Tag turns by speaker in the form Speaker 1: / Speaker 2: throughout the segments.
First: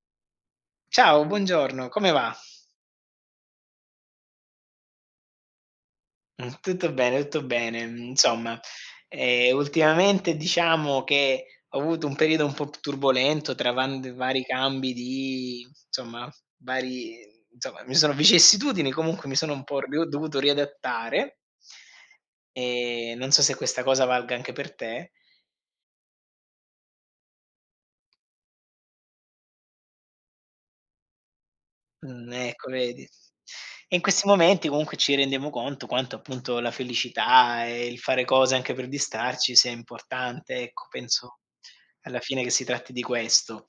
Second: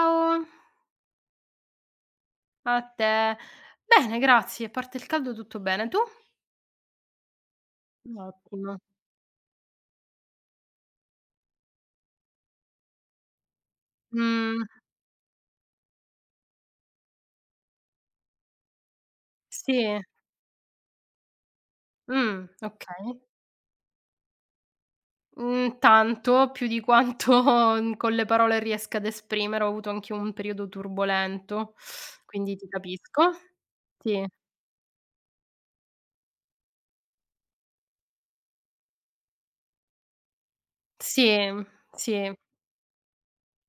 Speaker 1: Ciao,
Speaker 2: Ciao, buongiorno, come va?
Speaker 1: a te. Bene, grazie, a parte il caldo tutto bene. Tu?
Speaker 2: Tutto bene, tutto bene.
Speaker 1: Ottimo.
Speaker 2: Ultimamente diciamo che ho avuto un periodo un po' p turbolento tra van vari
Speaker 1: Mh,
Speaker 2: cambi di insomma, vari insomma, mi sono vicissitudini, comunque mi sono un po'
Speaker 1: sì,
Speaker 2: rio dovuto riadattare.
Speaker 1: okay.
Speaker 2: Non so se questa cosa valga anche per te.
Speaker 1: Mhmm, tanto, più di quanto con le parole riesca ad esprimere. Ho avuto anch'io un periodo turbolento, quindi ti
Speaker 2: Ecco vedi.
Speaker 1: capisco.
Speaker 2: E in
Speaker 1: Sì,
Speaker 2: questi momenti comunque ci rendiamo conto quanto appunto la felicità e il fare cose anche per distrarci sia importante, ecco,
Speaker 1: sì,
Speaker 2: penso alla
Speaker 1: sì.
Speaker 2: fine che si tratti di questo.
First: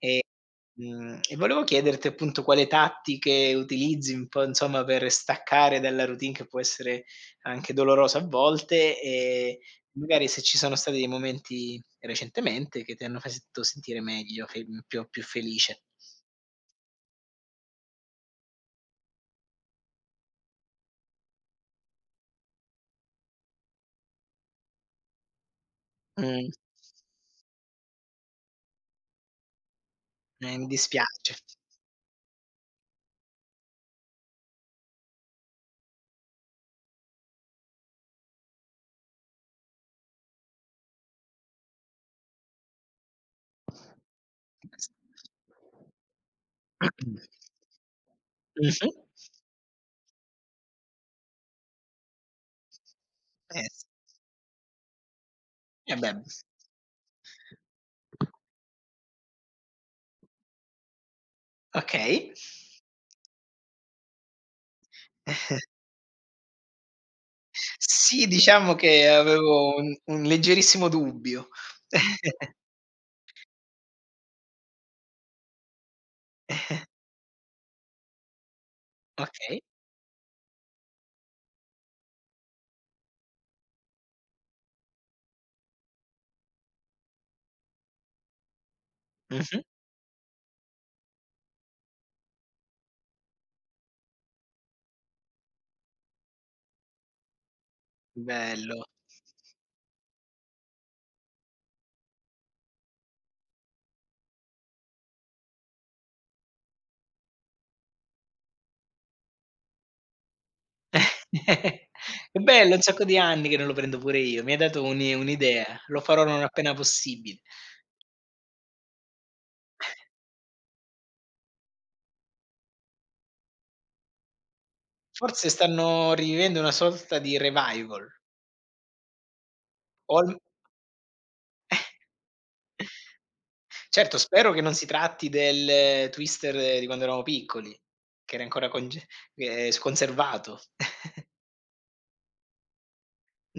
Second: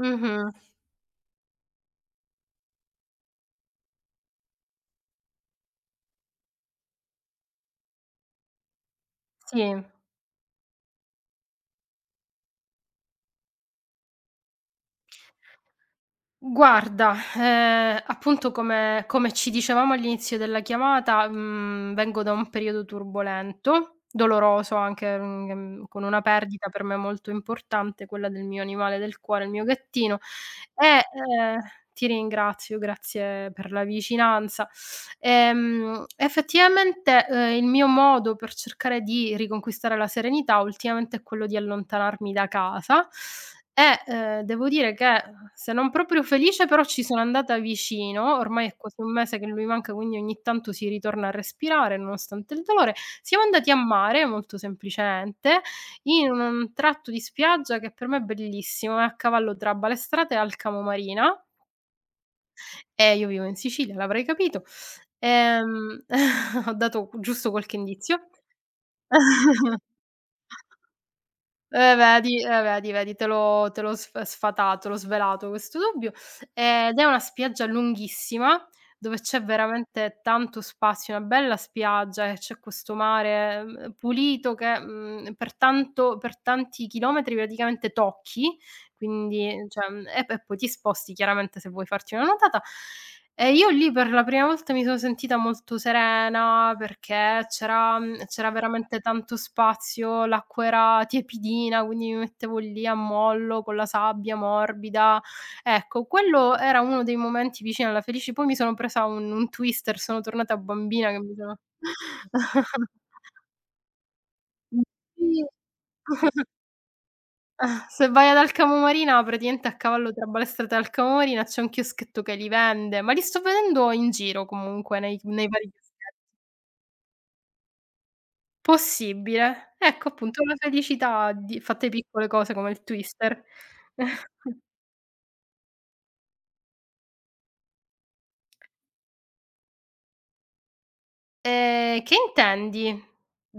Speaker 1: Mh-mh,
Speaker 2: Mhmm, e volevo chiederti appunto quale tattiche utilizzi un po' per staccare dalla routine che può essere anche dolorosa a volte e
Speaker 1: sì.
Speaker 2: magari se ci sono stati dei momenti recentemente che ti hanno fatto sentire meglio, fe più più felice.
Speaker 1: Guarda, appunto come ci dicevamo all'inizio della chiamata, vengo da un periodo turbolento, doloroso anche, con una
Speaker 2: Mh,
Speaker 1: perdita per me molto importante, quella del mio animale del cuore, il mio gattino
Speaker 2: mi
Speaker 1: e,
Speaker 2: dispiace.
Speaker 1: ehm ti ringrazio, grazie per la vicinanza. Effettivamente, il mio modo per cercare di riconquistare la serenità ultimamente è quello di allontanarmi da casa e, devo dire che se non proprio felice, però ci sono
Speaker 2: Mh-mh.
Speaker 1: andata vicino. Ormai è quasi un mese che lui manca, quindi ogni tanto si ritorna a respirare nonostante il dolore. Siamo andati a
Speaker 2: S
Speaker 1: mare, molto semplicemente,
Speaker 2: Eh beh,
Speaker 1: in un tratto di spiaggia che per me è bellissimo, è a cavallo tra Balestrate e Alcamo Marina.
Speaker 2: okay.
Speaker 1: Eh, io vivo in Sicilia, l'avrei capito. Ehm, Ho dato giusto qualche indizio.
Speaker 2: Sì, diciamo che avevo un leggerissimo dubbio.
Speaker 1: Vedi, te l'ho sf sfatato, te l'ho svelato questo dubbio. Ed è una spiaggia lunghissima, dove c'è
Speaker 2: Okay.
Speaker 1: veramente tanto spazio, una bella spiaggia e c'è questo mare, pulito che, per tanti chilometri praticamente tocchi,
Speaker 2: Mh-mh.
Speaker 1: quindi cioè, e poi ti sposti chiaramente se vuoi farti una nuotata. E io lì per la prima volta mi sono sentita molto serena perché c'era
Speaker 2: Bello.
Speaker 1: veramente tanto spazio, l'acqua era tiepidina, quindi mi mettevo lì a mollo con la sabbia morbida. Ecco, quello era uno dei momenti vicini alla felici, poi mi sono presa un twister, sono tornata bambina che mi sono
Speaker 2: Che bello, un sacco di anni che non lo prendo pure io. Mi hai
Speaker 1: Mh,
Speaker 2: dato
Speaker 1: sì,
Speaker 2: un'idea. Lo farò non appena possibile.
Speaker 1: se vai ad Alcamo Marina, praticamente a cavallo tra Balestrata e Alcamo Marina c'è un chioschetto che li vende, ma li sto vedendo in giro comunque nei
Speaker 2: Forse
Speaker 1: vari.
Speaker 2: stanno rivivendo una sorta di revival.
Speaker 1: Possibile. Ecco
Speaker 2: O al
Speaker 1: appunto la felicità di fatte piccole cose come il twister.
Speaker 2: Certo, spero che non si tratti del Twister di quando eravamo piccoli, che era ancora conge s conservato.
Speaker 1: Che intendi?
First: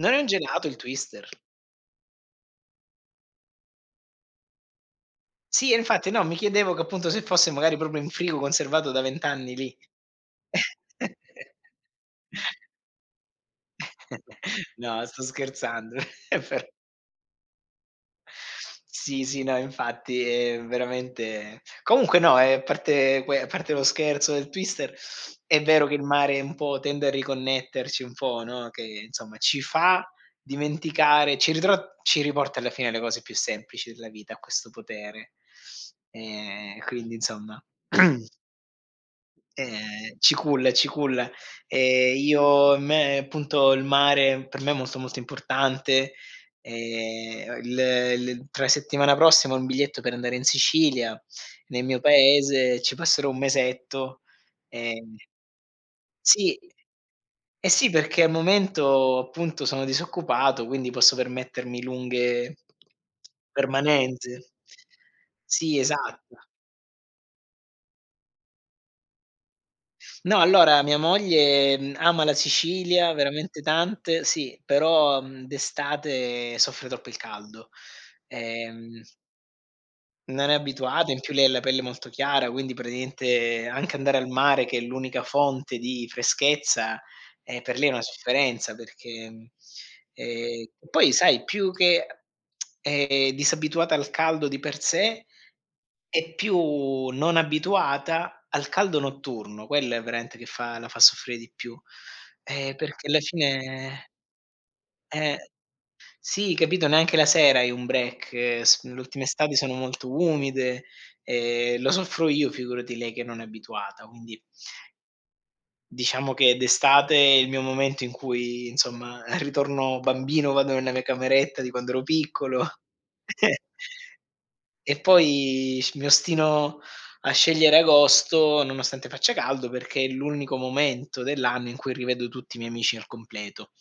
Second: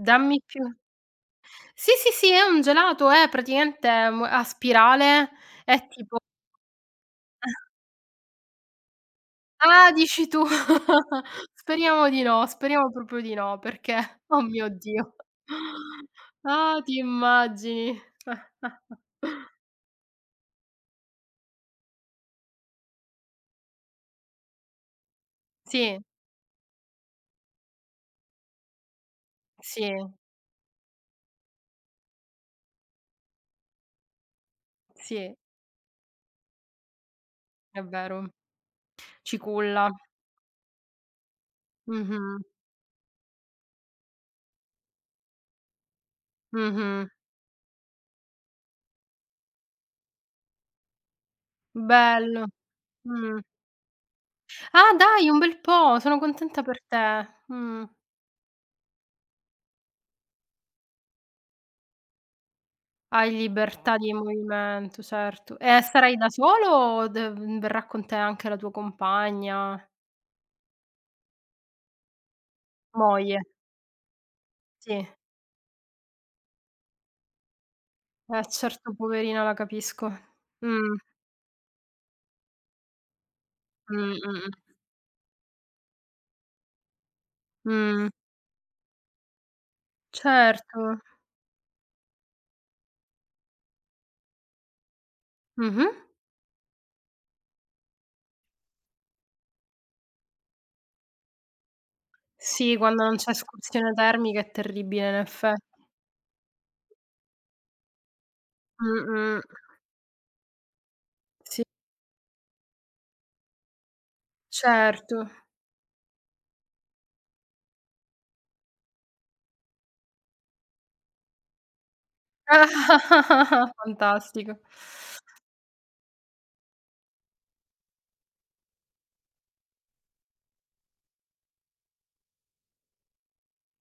Speaker 2: Non è un
Speaker 1: più.
Speaker 2: gelato il Twister.
Speaker 1: Sì, sì, sì, è un gelato, è praticamente mu a spirale,
Speaker 2: Sì, e
Speaker 1: è
Speaker 2: infatti
Speaker 1: tipo.
Speaker 2: no, mi chiedevo che appunto se fosse magari proprio in frigo conservato da 20 anni lì.
Speaker 1: Ah, dici tu. Speriamo di no, speriamo proprio di no, perché oh mio
Speaker 2: No,
Speaker 1: Dio.
Speaker 2: sto scherzando, per
Speaker 1: Ah, ti immagini.
Speaker 2: Sì, sì, no, infatti è veramente comunque no, a parte que a parte lo scherzo del twister, è vero che
Speaker 1: Sì,
Speaker 2: il mare un po' tende a riconnetterci un po', no, che insomma ci
Speaker 1: sì,
Speaker 2: fa dimenticare ci riporta alla fine alle cose più semplici della vita, a questo potere.
Speaker 1: sì,
Speaker 2: Quindi insomma.
Speaker 1: è vero. Ciculla.
Speaker 2: Ci culla, ci culla.
Speaker 1: Mh-mh,
Speaker 2: Io me Appunto il mare per me è molto, molto importante.
Speaker 1: mh-mh.
Speaker 2: Ehm, il il Tra settimana prossima ho un biglietto per andare in Sicilia, nel mio
Speaker 1: Bello,
Speaker 2: paese, ci passerò un
Speaker 1: mh.
Speaker 2: mesetto.
Speaker 1: Ah
Speaker 2: Ehm
Speaker 1: dai, un bel po', sono
Speaker 2: sì,
Speaker 1: contenta per te.
Speaker 2: eh
Speaker 1: Mh.
Speaker 2: sì, perché al momento appunto sono disoccupato, quindi posso permettermi lunghe
Speaker 1: Hai libertà di
Speaker 2: permanenze.
Speaker 1: movimento, certo.
Speaker 2: Sì,
Speaker 1: E sarai da
Speaker 2: esatto.
Speaker 1: solo o verrà con te anche la tua compagna?
Speaker 2: No, allora mia moglie, ama la Sicilia
Speaker 1: Moglie,
Speaker 2: veramente tante sì,
Speaker 1: sì.
Speaker 2: però, d'estate soffre troppo il caldo.
Speaker 1: Eh certo,
Speaker 2: Ehm
Speaker 1: poverina, la capisco.
Speaker 2: Non è
Speaker 1: Mh,
Speaker 2: abituata, in più lei ha la pelle molto chiara, quindi praticamente anche
Speaker 1: mh,
Speaker 2: andare al
Speaker 1: mh, mh.
Speaker 2: mare, che è l'unica fonte di freschezza, per lei è una
Speaker 1: Mh,
Speaker 2: sofferenza perché,
Speaker 1: certo.
Speaker 2: poi sai più che è disabituata al caldo di per sé,
Speaker 1: Mh-mh.
Speaker 2: è più non abituata al caldo notturno, quello è veramente che fa soffrire di più,
Speaker 1: Sì, quando
Speaker 2: perché
Speaker 1: non
Speaker 2: alla
Speaker 1: c'è escursione
Speaker 2: fine
Speaker 1: termica è terribile in
Speaker 2: eh
Speaker 1: effe.
Speaker 2: sì, capito, neanche la sera hai un break, s le ultime
Speaker 1: Mh-mh.
Speaker 2: estati sono molto umide,
Speaker 1: Sì,
Speaker 2: lo soffro io, figurati lei che non è abituata, quindi
Speaker 1: certo.
Speaker 2: diciamo che d'estate è il mio momento in cui, insomma, ritorno bambino, vado nella mia cameretta di quando ero piccolo
Speaker 1: Fantastico.
Speaker 2: e poi sc mi ostino a scegliere agosto, nonostante faccia caldo, perché è l'unico momento dell'anno in cui rivedo tutti i miei amici al completo.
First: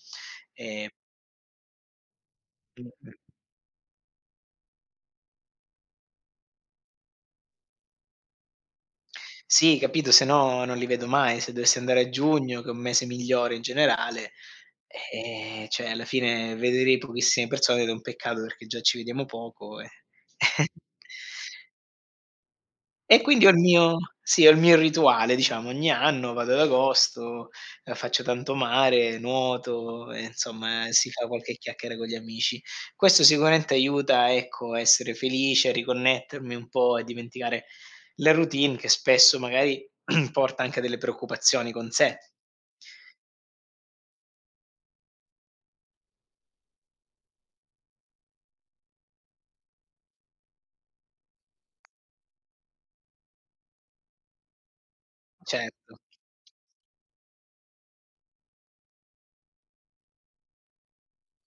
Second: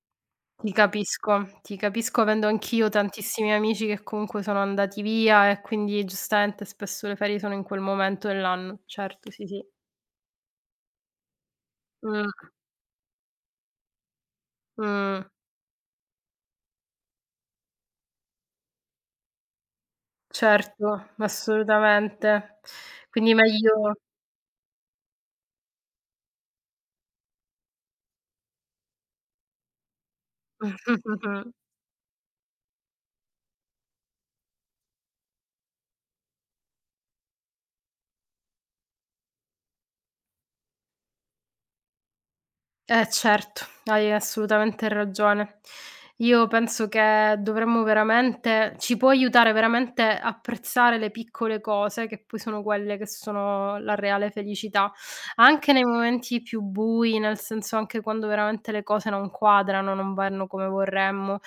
Speaker 2: Ehm,
Speaker 1: Ti capisco avendo anch'io
Speaker 2: Mh-mh.
Speaker 1: tantissimi amici che comunque sono andati via e quindi giustamente spesso le ferie sono in quel momento dell'anno. Certo, sì, sì.
Speaker 2: Sì, capito, se no non li vedo mai. Se dovessi andare a
Speaker 1: Mh,
Speaker 2: giugno, che è un mese migliore in generale,
Speaker 1: mh,
Speaker 2: cioè alla fine vederei pochissime persone ed è un peccato perché già ci vediamo poco e
Speaker 1: certo, assolutamente.
Speaker 2: e
Speaker 1: Quindi
Speaker 2: quindi ho il
Speaker 1: meglio.
Speaker 2: mio sì, ho il mio rituale diciamo, ogni anno vado ad agosto, faccio tanto mare, nuoto e insomma si fa qualche chiacchiera con gli amici. Questo sicuramente aiuta, ecco, a essere felice, a riconnettermi un po' e dimenticare la routine che spesso magari porta anche delle preoccupazioni con sé.
Speaker 1: Eh certo, hai assolutamente ragione. Io penso che dovremmo veramente ci può aiutare veramente a apprezzare le piccole cose, che poi sono quelle che sono la reale felicità, anche nei
Speaker 2: Certo.
Speaker 1: momenti più bui, nel senso anche quando veramente le cose non quadrano, non vanno come vorremmo.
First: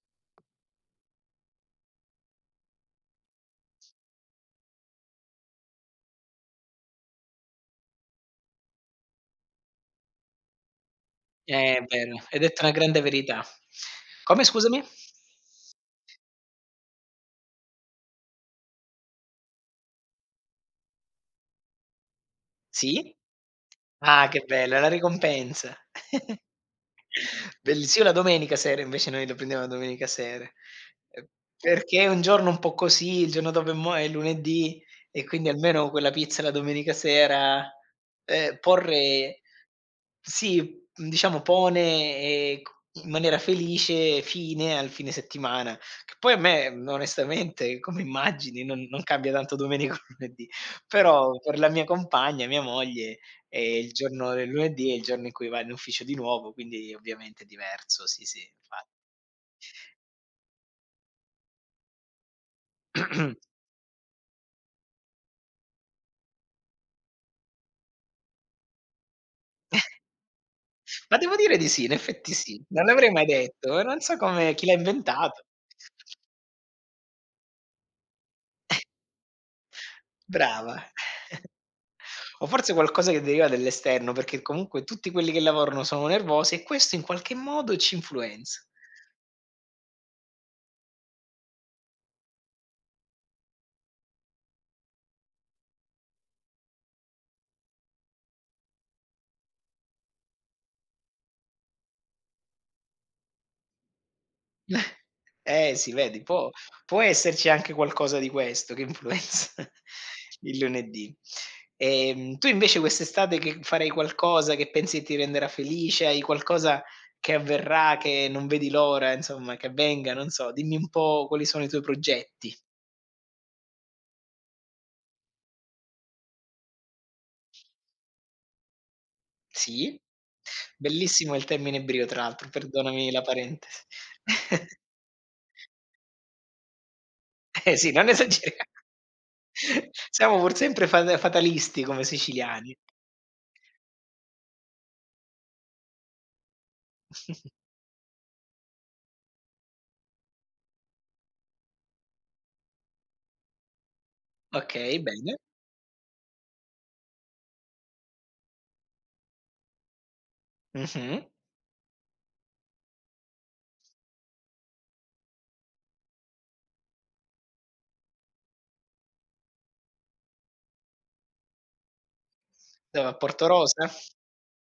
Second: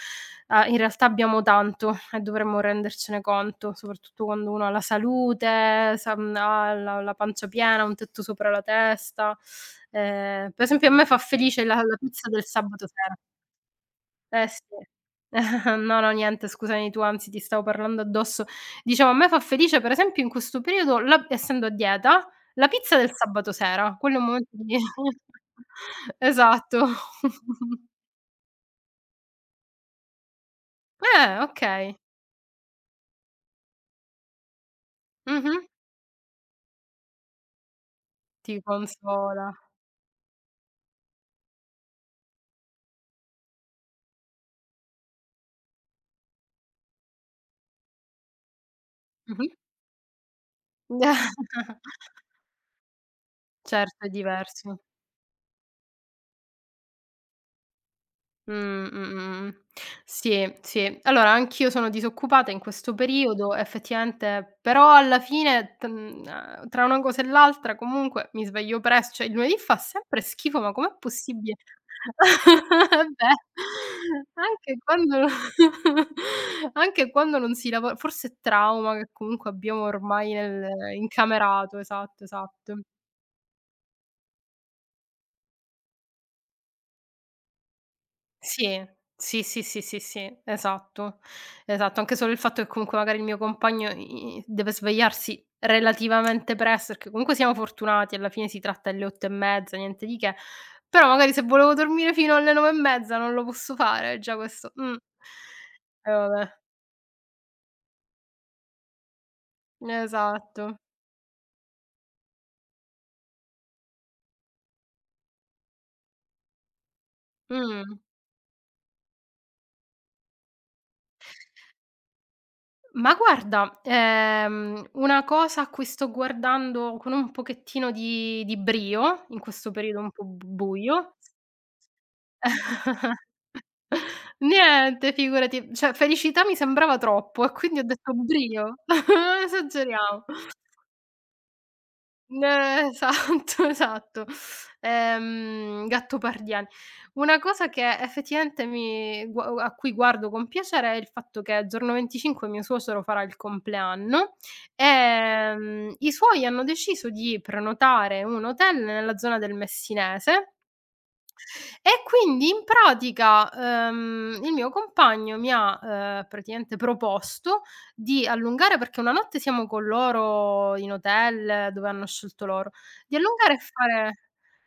Speaker 1: Ah, in realtà abbiamo tanto e dovremmo rendercene conto, soprattutto quando uno ha la salute, ha la pancia piena, un tetto sopra la testa. Per esempio a me fa felice la
Speaker 2: È
Speaker 1: la
Speaker 2: vero,
Speaker 1: pizza
Speaker 2: hai
Speaker 1: del
Speaker 2: detto una
Speaker 1: sabato
Speaker 2: grande
Speaker 1: sera.
Speaker 2: verità. Come
Speaker 1: Eh sì.
Speaker 2: scusami?
Speaker 1: No, no, niente scusami tu, anzi ti stavo parlando addosso. Dicevo a me fa felice per esempio in questo periodo la essendo a dieta, la pizza del
Speaker 2: Sì?
Speaker 1: sabato sera, quello è un
Speaker 2: Ah, che
Speaker 1: momento di
Speaker 2: bella la ricompensa.
Speaker 1: esatto.
Speaker 2: Bell Sì, o la domenica sera, invece noi lo prendiamo la domenica sera, ehm,
Speaker 1: Okay.
Speaker 2: perché è un giorno un po' così, il giorno dopo è lunedì e quindi
Speaker 1: Mh-mh.
Speaker 2: almeno quella pizza la domenica sera,
Speaker 1: Ti
Speaker 2: porre
Speaker 1: consola.
Speaker 2: sì, diciamo pone, c in maniera felice fine al fine settimana, che poi a me, onestamente come immagini non cambia
Speaker 1: Mh-mh.
Speaker 2: tanto domenica o lunedì, però per la mia compagna, mia moglie e il
Speaker 1: Certo, è
Speaker 2: giorno del
Speaker 1: diverso.
Speaker 2: lunedì è il giorno in cui vai in ufficio di nuovo, quindi ovviamente è diverso, sì, sì,
Speaker 1: Mh,
Speaker 2: infa
Speaker 1: mh, mh, mh. Sì, sì. Allora anch'io sono disoccupata in questo periodo, effettivamente, però alla fine tra una cosa e l'altra comunque mi sveglio pres cioè il lunedì fa sempre schifo, ma com'è
Speaker 2: ma devo
Speaker 1: possibile?
Speaker 2: dire di sì, in effetti sì. Non
Speaker 1: Eh
Speaker 2: l'avrei mai
Speaker 1: beh,
Speaker 2: detto e non so come chi l'ha
Speaker 1: anche quando
Speaker 2: inventato.
Speaker 1: anche quando non si lavo forse è trauma che comunque abbiamo ormai
Speaker 2: Brava.
Speaker 1: nel incamerato, esatto,
Speaker 2: O forse
Speaker 1: esatto.
Speaker 2: qualcosa che deriva dall'esterno, perché comunque tutti quelli che lavorano sono nervosi e questo in qualche modo ci influenza.
Speaker 1: Sì, sì, sì, sì, sì, sì, esatto, esatto. Anche solo il fatto che comunque magari il mio compagno i deve svegliarsi relativamente presto, perché comunque siamo fortunati, alla fine si tratta delle 8 e mezza, niente di che, però magari se volevo dormire fino alle 9 e mezza non lo posso fare, già questo.
Speaker 2: Eh sì,
Speaker 1: E
Speaker 2: vedi,
Speaker 1: vabbè,
Speaker 2: può esserci anche qualcosa di questo che influenza il
Speaker 1: esatto.
Speaker 2: lunedì. Tu invece quest'estate che farai qualcosa che pensi ti renderà felice? Hai qualcosa che avverrà,
Speaker 1: Mh.
Speaker 2: che non vedi l'ora, insomma, che avvenga? Non so, dimmi un po' quali sono i tuoi progetti.
Speaker 1: Ma guarda, una cosa a cui sto guardando con un pochettino di brio, in questo
Speaker 2: Sì?
Speaker 1: periodo un po' b buio.
Speaker 2: Bellissimo il termine ebreo, tra l'altro, perdonami la parentesi.
Speaker 1: Niente, figurati. Cioè, felicità mi sembrava troppo e
Speaker 2: Eh
Speaker 1: quindi ho
Speaker 2: sì, non
Speaker 1: detto
Speaker 2: esageriamo.
Speaker 1: brio. Esageriamo.
Speaker 2: Siamo pur sempre fatalisti come siciliani.
Speaker 1: Esatto, esatto. Gattopardiani. Una cosa che effettivamente mi gua a cui guardo con piacere è il fatto che giorno 25 mio suocero farà il compleanno,
Speaker 2: Okay, bene.
Speaker 1: i suoi hanno deciso di prenotare un hotel nella zona del Messinese
Speaker 2: Mh-mh.
Speaker 1: e quindi in pratica, il mio compagno mi ha, praticamente proposto di allungare perché una notte siamo con loro in hotel dove hanno scelto loro,
Speaker 2: Dov'è? A
Speaker 1: di allungare e
Speaker 2: Portorosa?
Speaker 1: fare.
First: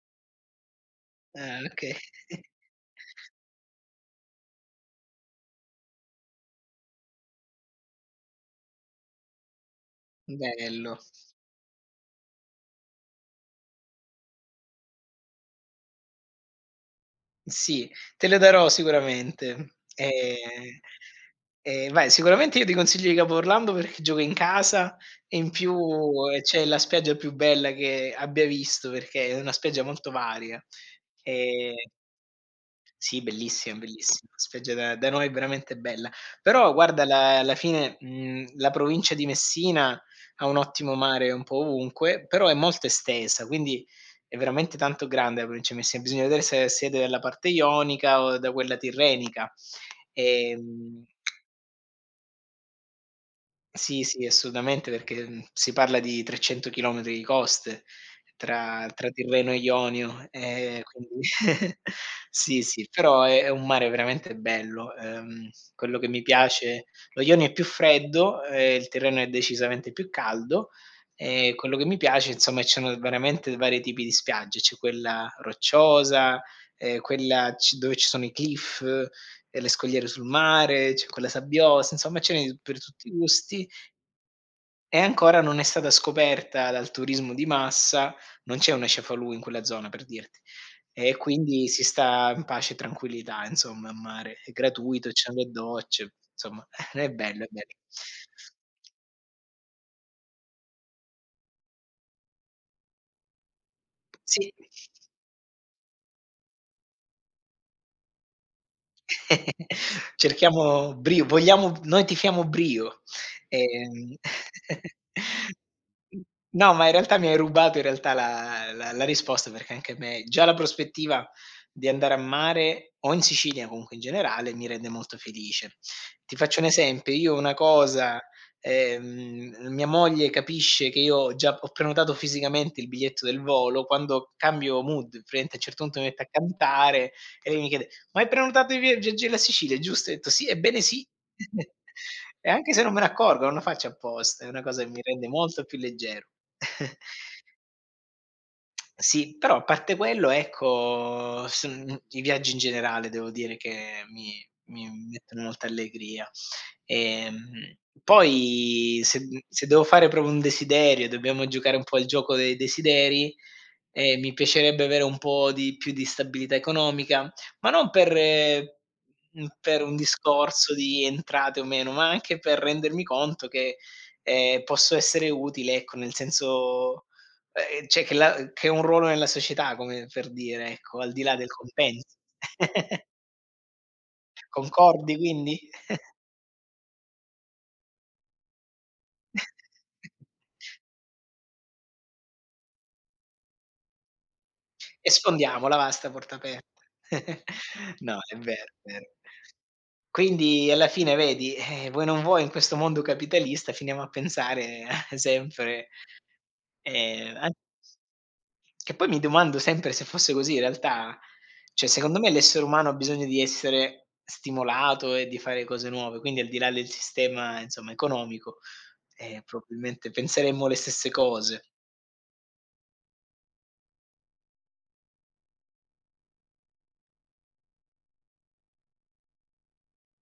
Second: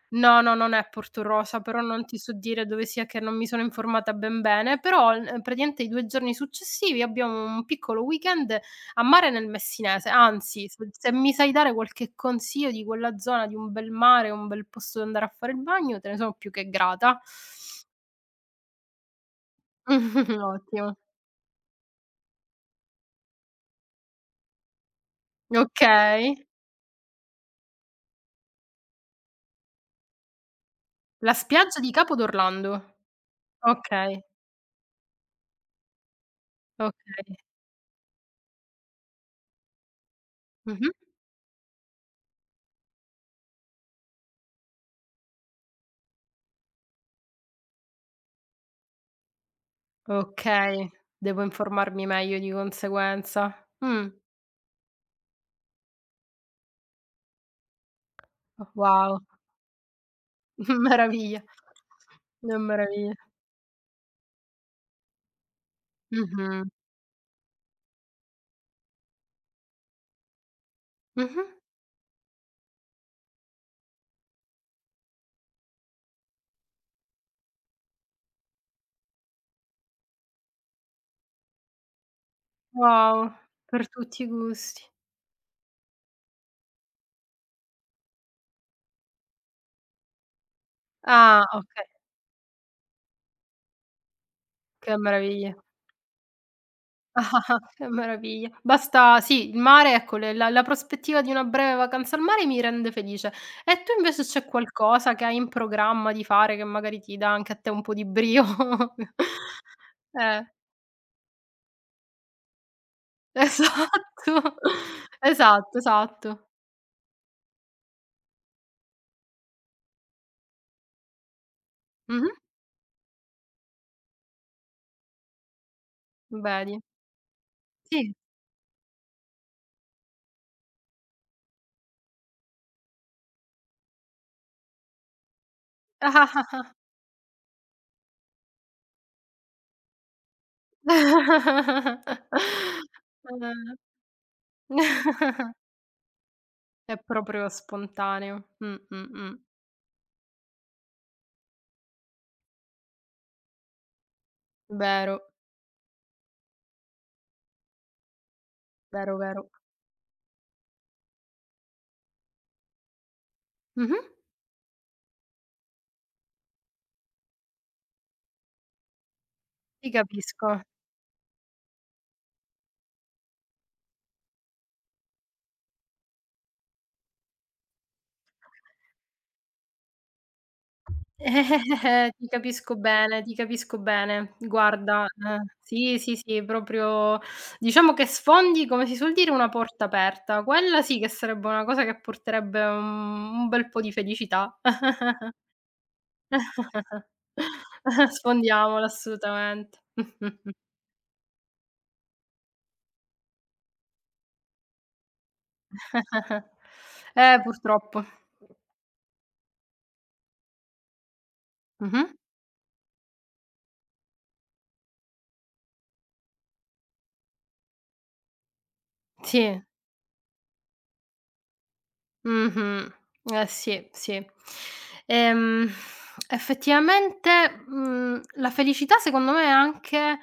Speaker 1: No, no, non è
Speaker 2: Ah,
Speaker 1: Portorosa, però
Speaker 2: okay.
Speaker 1: non ti so dire dove sia che non mi sono informata ben bene, però, praticamente i 2 giorni successivi abbiamo un piccolo weekend a mare nel Messinese, anzi se
Speaker 2: Bello.
Speaker 1: se mi sai dare qualche consiglio di quella zona, di un bel mare, un bel posto dove andare a fare il bagno, te ne sono più che grata.
Speaker 2: Sì, te le darò sicuramente.
Speaker 1: Ottimo.
Speaker 2: Vai, sicuramente io ti consiglio di Capo Orlando perché gioca in casa e in più,
Speaker 1: Okay.
Speaker 2: c'è la spiaggia più bella che abbia visto perché è una spiaggia molto varia.
Speaker 1: La
Speaker 2: Ehm
Speaker 1: spiaggia di Capo d'Orlando.
Speaker 2: Sì, bellissima,
Speaker 1: Okay,
Speaker 2: bellissima. La spiaggia da noi è veramente bella. Però guarda
Speaker 1: okay.
Speaker 2: la alla fine, la provincia di Messina ha un
Speaker 1: Mh-mh.
Speaker 2: ottimo mare un po' ovunque, però è molto estesa, quindi è veramente tanto grande la provincia di Messina. Bisogna vedere se siete dalla parte ionica o da quella tirrenica.
Speaker 1: Okay,
Speaker 2: Ehm
Speaker 1: devo informarmi meglio di conseguenza.
Speaker 2: sì,
Speaker 1: Mh.
Speaker 2: sì, assolutamente, perché, si parla di 300 chilometri di coste tra
Speaker 1: Wow.
Speaker 2: Tirreno e Ionio, quindi
Speaker 1: Meraviglia. Una
Speaker 2: sì, sì,
Speaker 1: meraviglia.
Speaker 2: però è un mare veramente bello. Quello che mi
Speaker 1: Mh-mh.
Speaker 2: piace lo Ionio è più freddo, il Tirreno è decisamente più caldo,
Speaker 1: Mh-mh.
Speaker 2: e quello che mi piace insomma ci sono veramente vari tipi di spiagge, c'è quella rocciosa, quella ci dove ci sono i cliff, e le scogliere sul mare, c'è quella sabbiosa, insomma ce n'è per tutti i
Speaker 1: Wow,
Speaker 2: gusti.
Speaker 1: per tutti i gusti.
Speaker 2: E ancora non è stata scoperta dal turismo di massa, non c'è una cefalù in quella zona per dirti. E
Speaker 1: Ah,
Speaker 2: quindi si
Speaker 1: okay,
Speaker 2: sta in pace e tranquillità insomma a mare, è
Speaker 1: che
Speaker 2: gratuito, ci sono le
Speaker 1: meraviglia.
Speaker 2: docce, insomma è bello, è bello.
Speaker 1: Che meraviglia. Basta sì, il mare ecco, le la prospettiva di una breve vacanza al mare mi rende felice. E tu invece c'è
Speaker 2: Sì.
Speaker 1: qualcosa che hai in programma di fare, che magari ti dà anche a te un po' di brio? Eh,
Speaker 2: Cerchiamo brio, vogliamo noi tifiamo brio. Ehm
Speaker 1: esatto, esatto, esatto.
Speaker 2: No, ma in realtà mi hai rubato in realtà la risposta, perché anche a me già la prospettiva di andare a
Speaker 1: Mh-mh,
Speaker 2: mare, o in Sicilia comunque in generale, mi rende molto felice. Ti faccio un
Speaker 1: vedi.
Speaker 2: esempio, io una
Speaker 1: Sì.
Speaker 2: cosa mia moglie capisce che io ho già ho prenotato fisicamente il biglietto del volo, quando cambio mood, praticamente a un certo punto mi metto a cantare e lei mi chiede: "Ma hai prenotato i via viaggi alla Sicilia, giusto?" Ho detto: "Sì, ebbene sì."
Speaker 1: Mh.
Speaker 2: E anche se non me ne accorgo, non lo faccio apposta, è una cosa che mi rende molto più leggero.
Speaker 1: È proprio spontaneo.
Speaker 2: Sì, però a parte quello ecco, i viaggi in generale devo dire che mi
Speaker 1: Vero,
Speaker 2: mettono molta allegria. Ehm, poi
Speaker 1: vero,
Speaker 2: se mhmm,
Speaker 1: vero.
Speaker 2: Se devo fare proprio un desiderio, dobbiamo giocare un po' al gioco dei desideri,
Speaker 1: Mh-mh.
Speaker 2: mi piacerebbe avere un po' di più di stabilità economica, ma non per per
Speaker 1: Ti
Speaker 2: un
Speaker 1: capisco.
Speaker 2: discorso di entrate o meno, ma anche per rendermi conto che, posso essere utile, ecco, nel senso cioè che un ruolo nella società, come per dire, ecco, al di là del compenso.
Speaker 1: Ti capisco bene, ti capisco bene. Guarda,
Speaker 2: Concordi quindi?
Speaker 1: sì, sì, sì, proprio diciamo che sfondi, come si suol dire, una porta aperta. Quella sì che sarebbe una cosa che porterebbe un bel po' di felicità.
Speaker 2: E sfondiamola va, 'sta porta aperta. No, è vero,
Speaker 1: Sfondiamola
Speaker 2: è vero.
Speaker 1: assolutamente.
Speaker 2: Quindi alla fine vedi, vuoi non vuoi in questo mondo capitalista finiamo a pensare sempre An
Speaker 1: Purtroppo.
Speaker 2: Che poi mi domando sempre se fosse così in realtà, cioè
Speaker 1: Mh-mh.
Speaker 2: secondo me l'essere umano ha bisogno di essere stimolato e di fare cose nuove, quindi al di là del sistema insomma economico,
Speaker 1: Sì.
Speaker 2: probabilmente penseremmo le stesse cose.
Speaker 1: Mh-mh. Eh sì, sì. Ehm, Effettivamente, la felicità secondo me è anche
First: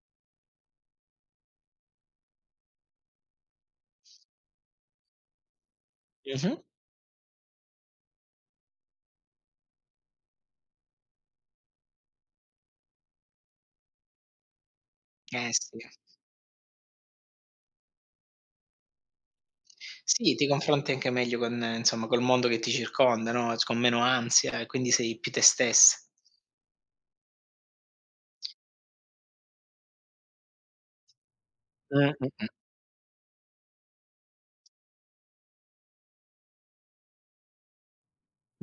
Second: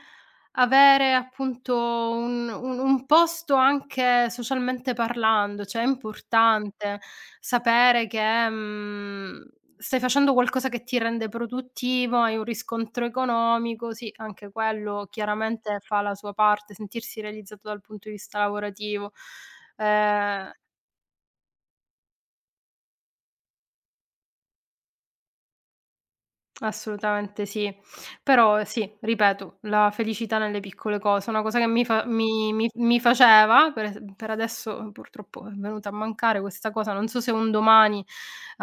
Speaker 1: avere appunto un posto anche socialmente parlando, cioè è
Speaker 2: Mh-mh.
Speaker 1: importante sapere che, stai facendo qualcosa che ti rende produttivo, hai un riscontro economico, sì, anche quello
Speaker 2: Eh sì.
Speaker 1: chiaramente fa la sua parte, sentirsi realizzato dal punto di vista lavorativo.
Speaker 2: Sì, ti
Speaker 1: Ehm
Speaker 2: confronti anche meglio con insomma col mondo che ti circonda, no, s con meno ansia e quindi sei più te stessa.
Speaker 1: Assolutamente sì. Però sì, ripeto, la felicità nelle piccole cose, una cosa che mi fa
Speaker 2: Mh-mh.
Speaker 1: mi mi mi faceva, per adesso purtroppo è venuta a mancare questa cosa, non so se un domani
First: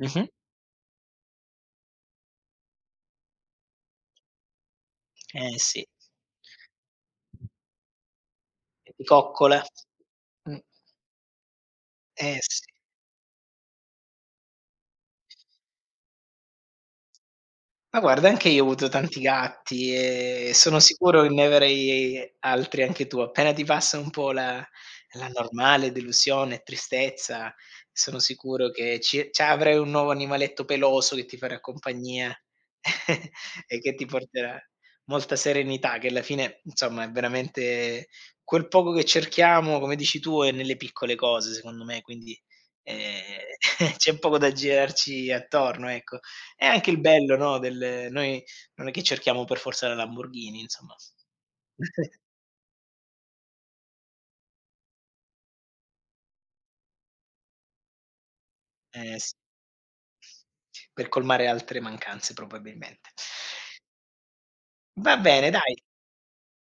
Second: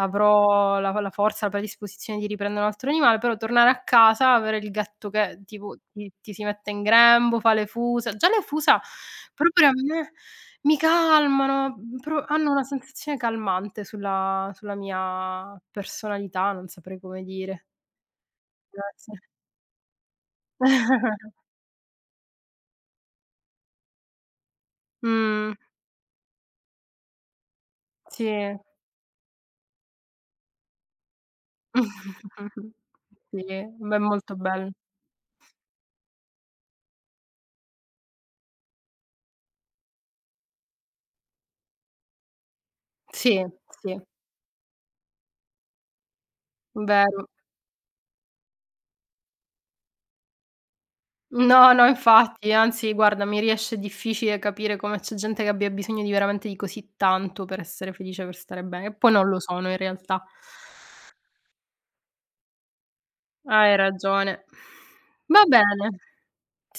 Speaker 2: Mh-mh.
Speaker 1: la forza, la predisposizione di riprendere un altro animale, però tornare a casa, avere il gatto che
Speaker 2: Eh
Speaker 1: tipo
Speaker 2: sì,
Speaker 1: ti si mette in grembo, fa le fusa. Già le fusa
Speaker 2: e ti coccola.
Speaker 1: proprio a me
Speaker 2: Mh,
Speaker 1: mi calmano, mhmm, pro hanno
Speaker 2: s
Speaker 1: una sensazione calmante sulla mia personalità, non saprei come dire.
Speaker 2: Ma guarda anche io ho avuto tanti
Speaker 1: Grazie.
Speaker 2: gatti e sono sicuro che ne avrai altri anche tu. Appena ti passa un po' la
Speaker 1: Mh,
Speaker 2: normale delusione e tristezza, sono
Speaker 1: sì.
Speaker 2: sicuro che ci cioè avrai un nuovo animaletto peloso che ti farà compagnia
Speaker 1: Sì,
Speaker 2: e che
Speaker 1: beh,
Speaker 2: ti
Speaker 1: molto
Speaker 2: porterà
Speaker 1: bello.
Speaker 2: molta serenità, che alla fine, insomma, è veramente quel poco che cerchiamo, come dici tu, è nelle piccole cose secondo me, quindi, ehm,
Speaker 1: Sì, sì,
Speaker 2: c'è poco da girarci attorno, ecco. È anche il
Speaker 1: vero.
Speaker 2: bello, no, del noi non è che cerchiamo per forza la Lamborghini, insomma.
Speaker 1: No, no, infatti, anzi guarda, mi riesce difficile capire come c'è gente che abbia bisogno di veramente di così tanto per essere felice, per stare bene, che poi
Speaker 2: Eh
Speaker 1: non
Speaker 2: sì,
Speaker 1: lo sono in realtà.
Speaker 2: per colmare altre mancanze probabilmente.
Speaker 1: Hai ragione.
Speaker 2: Va
Speaker 1: Va
Speaker 2: bene dai,
Speaker 1: bene.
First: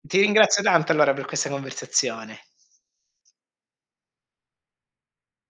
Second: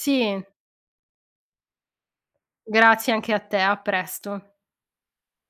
Speaker 2: ti ringrazio tanto allora per questa conversazione.
Speaker 1: grazie anche a te, a presto.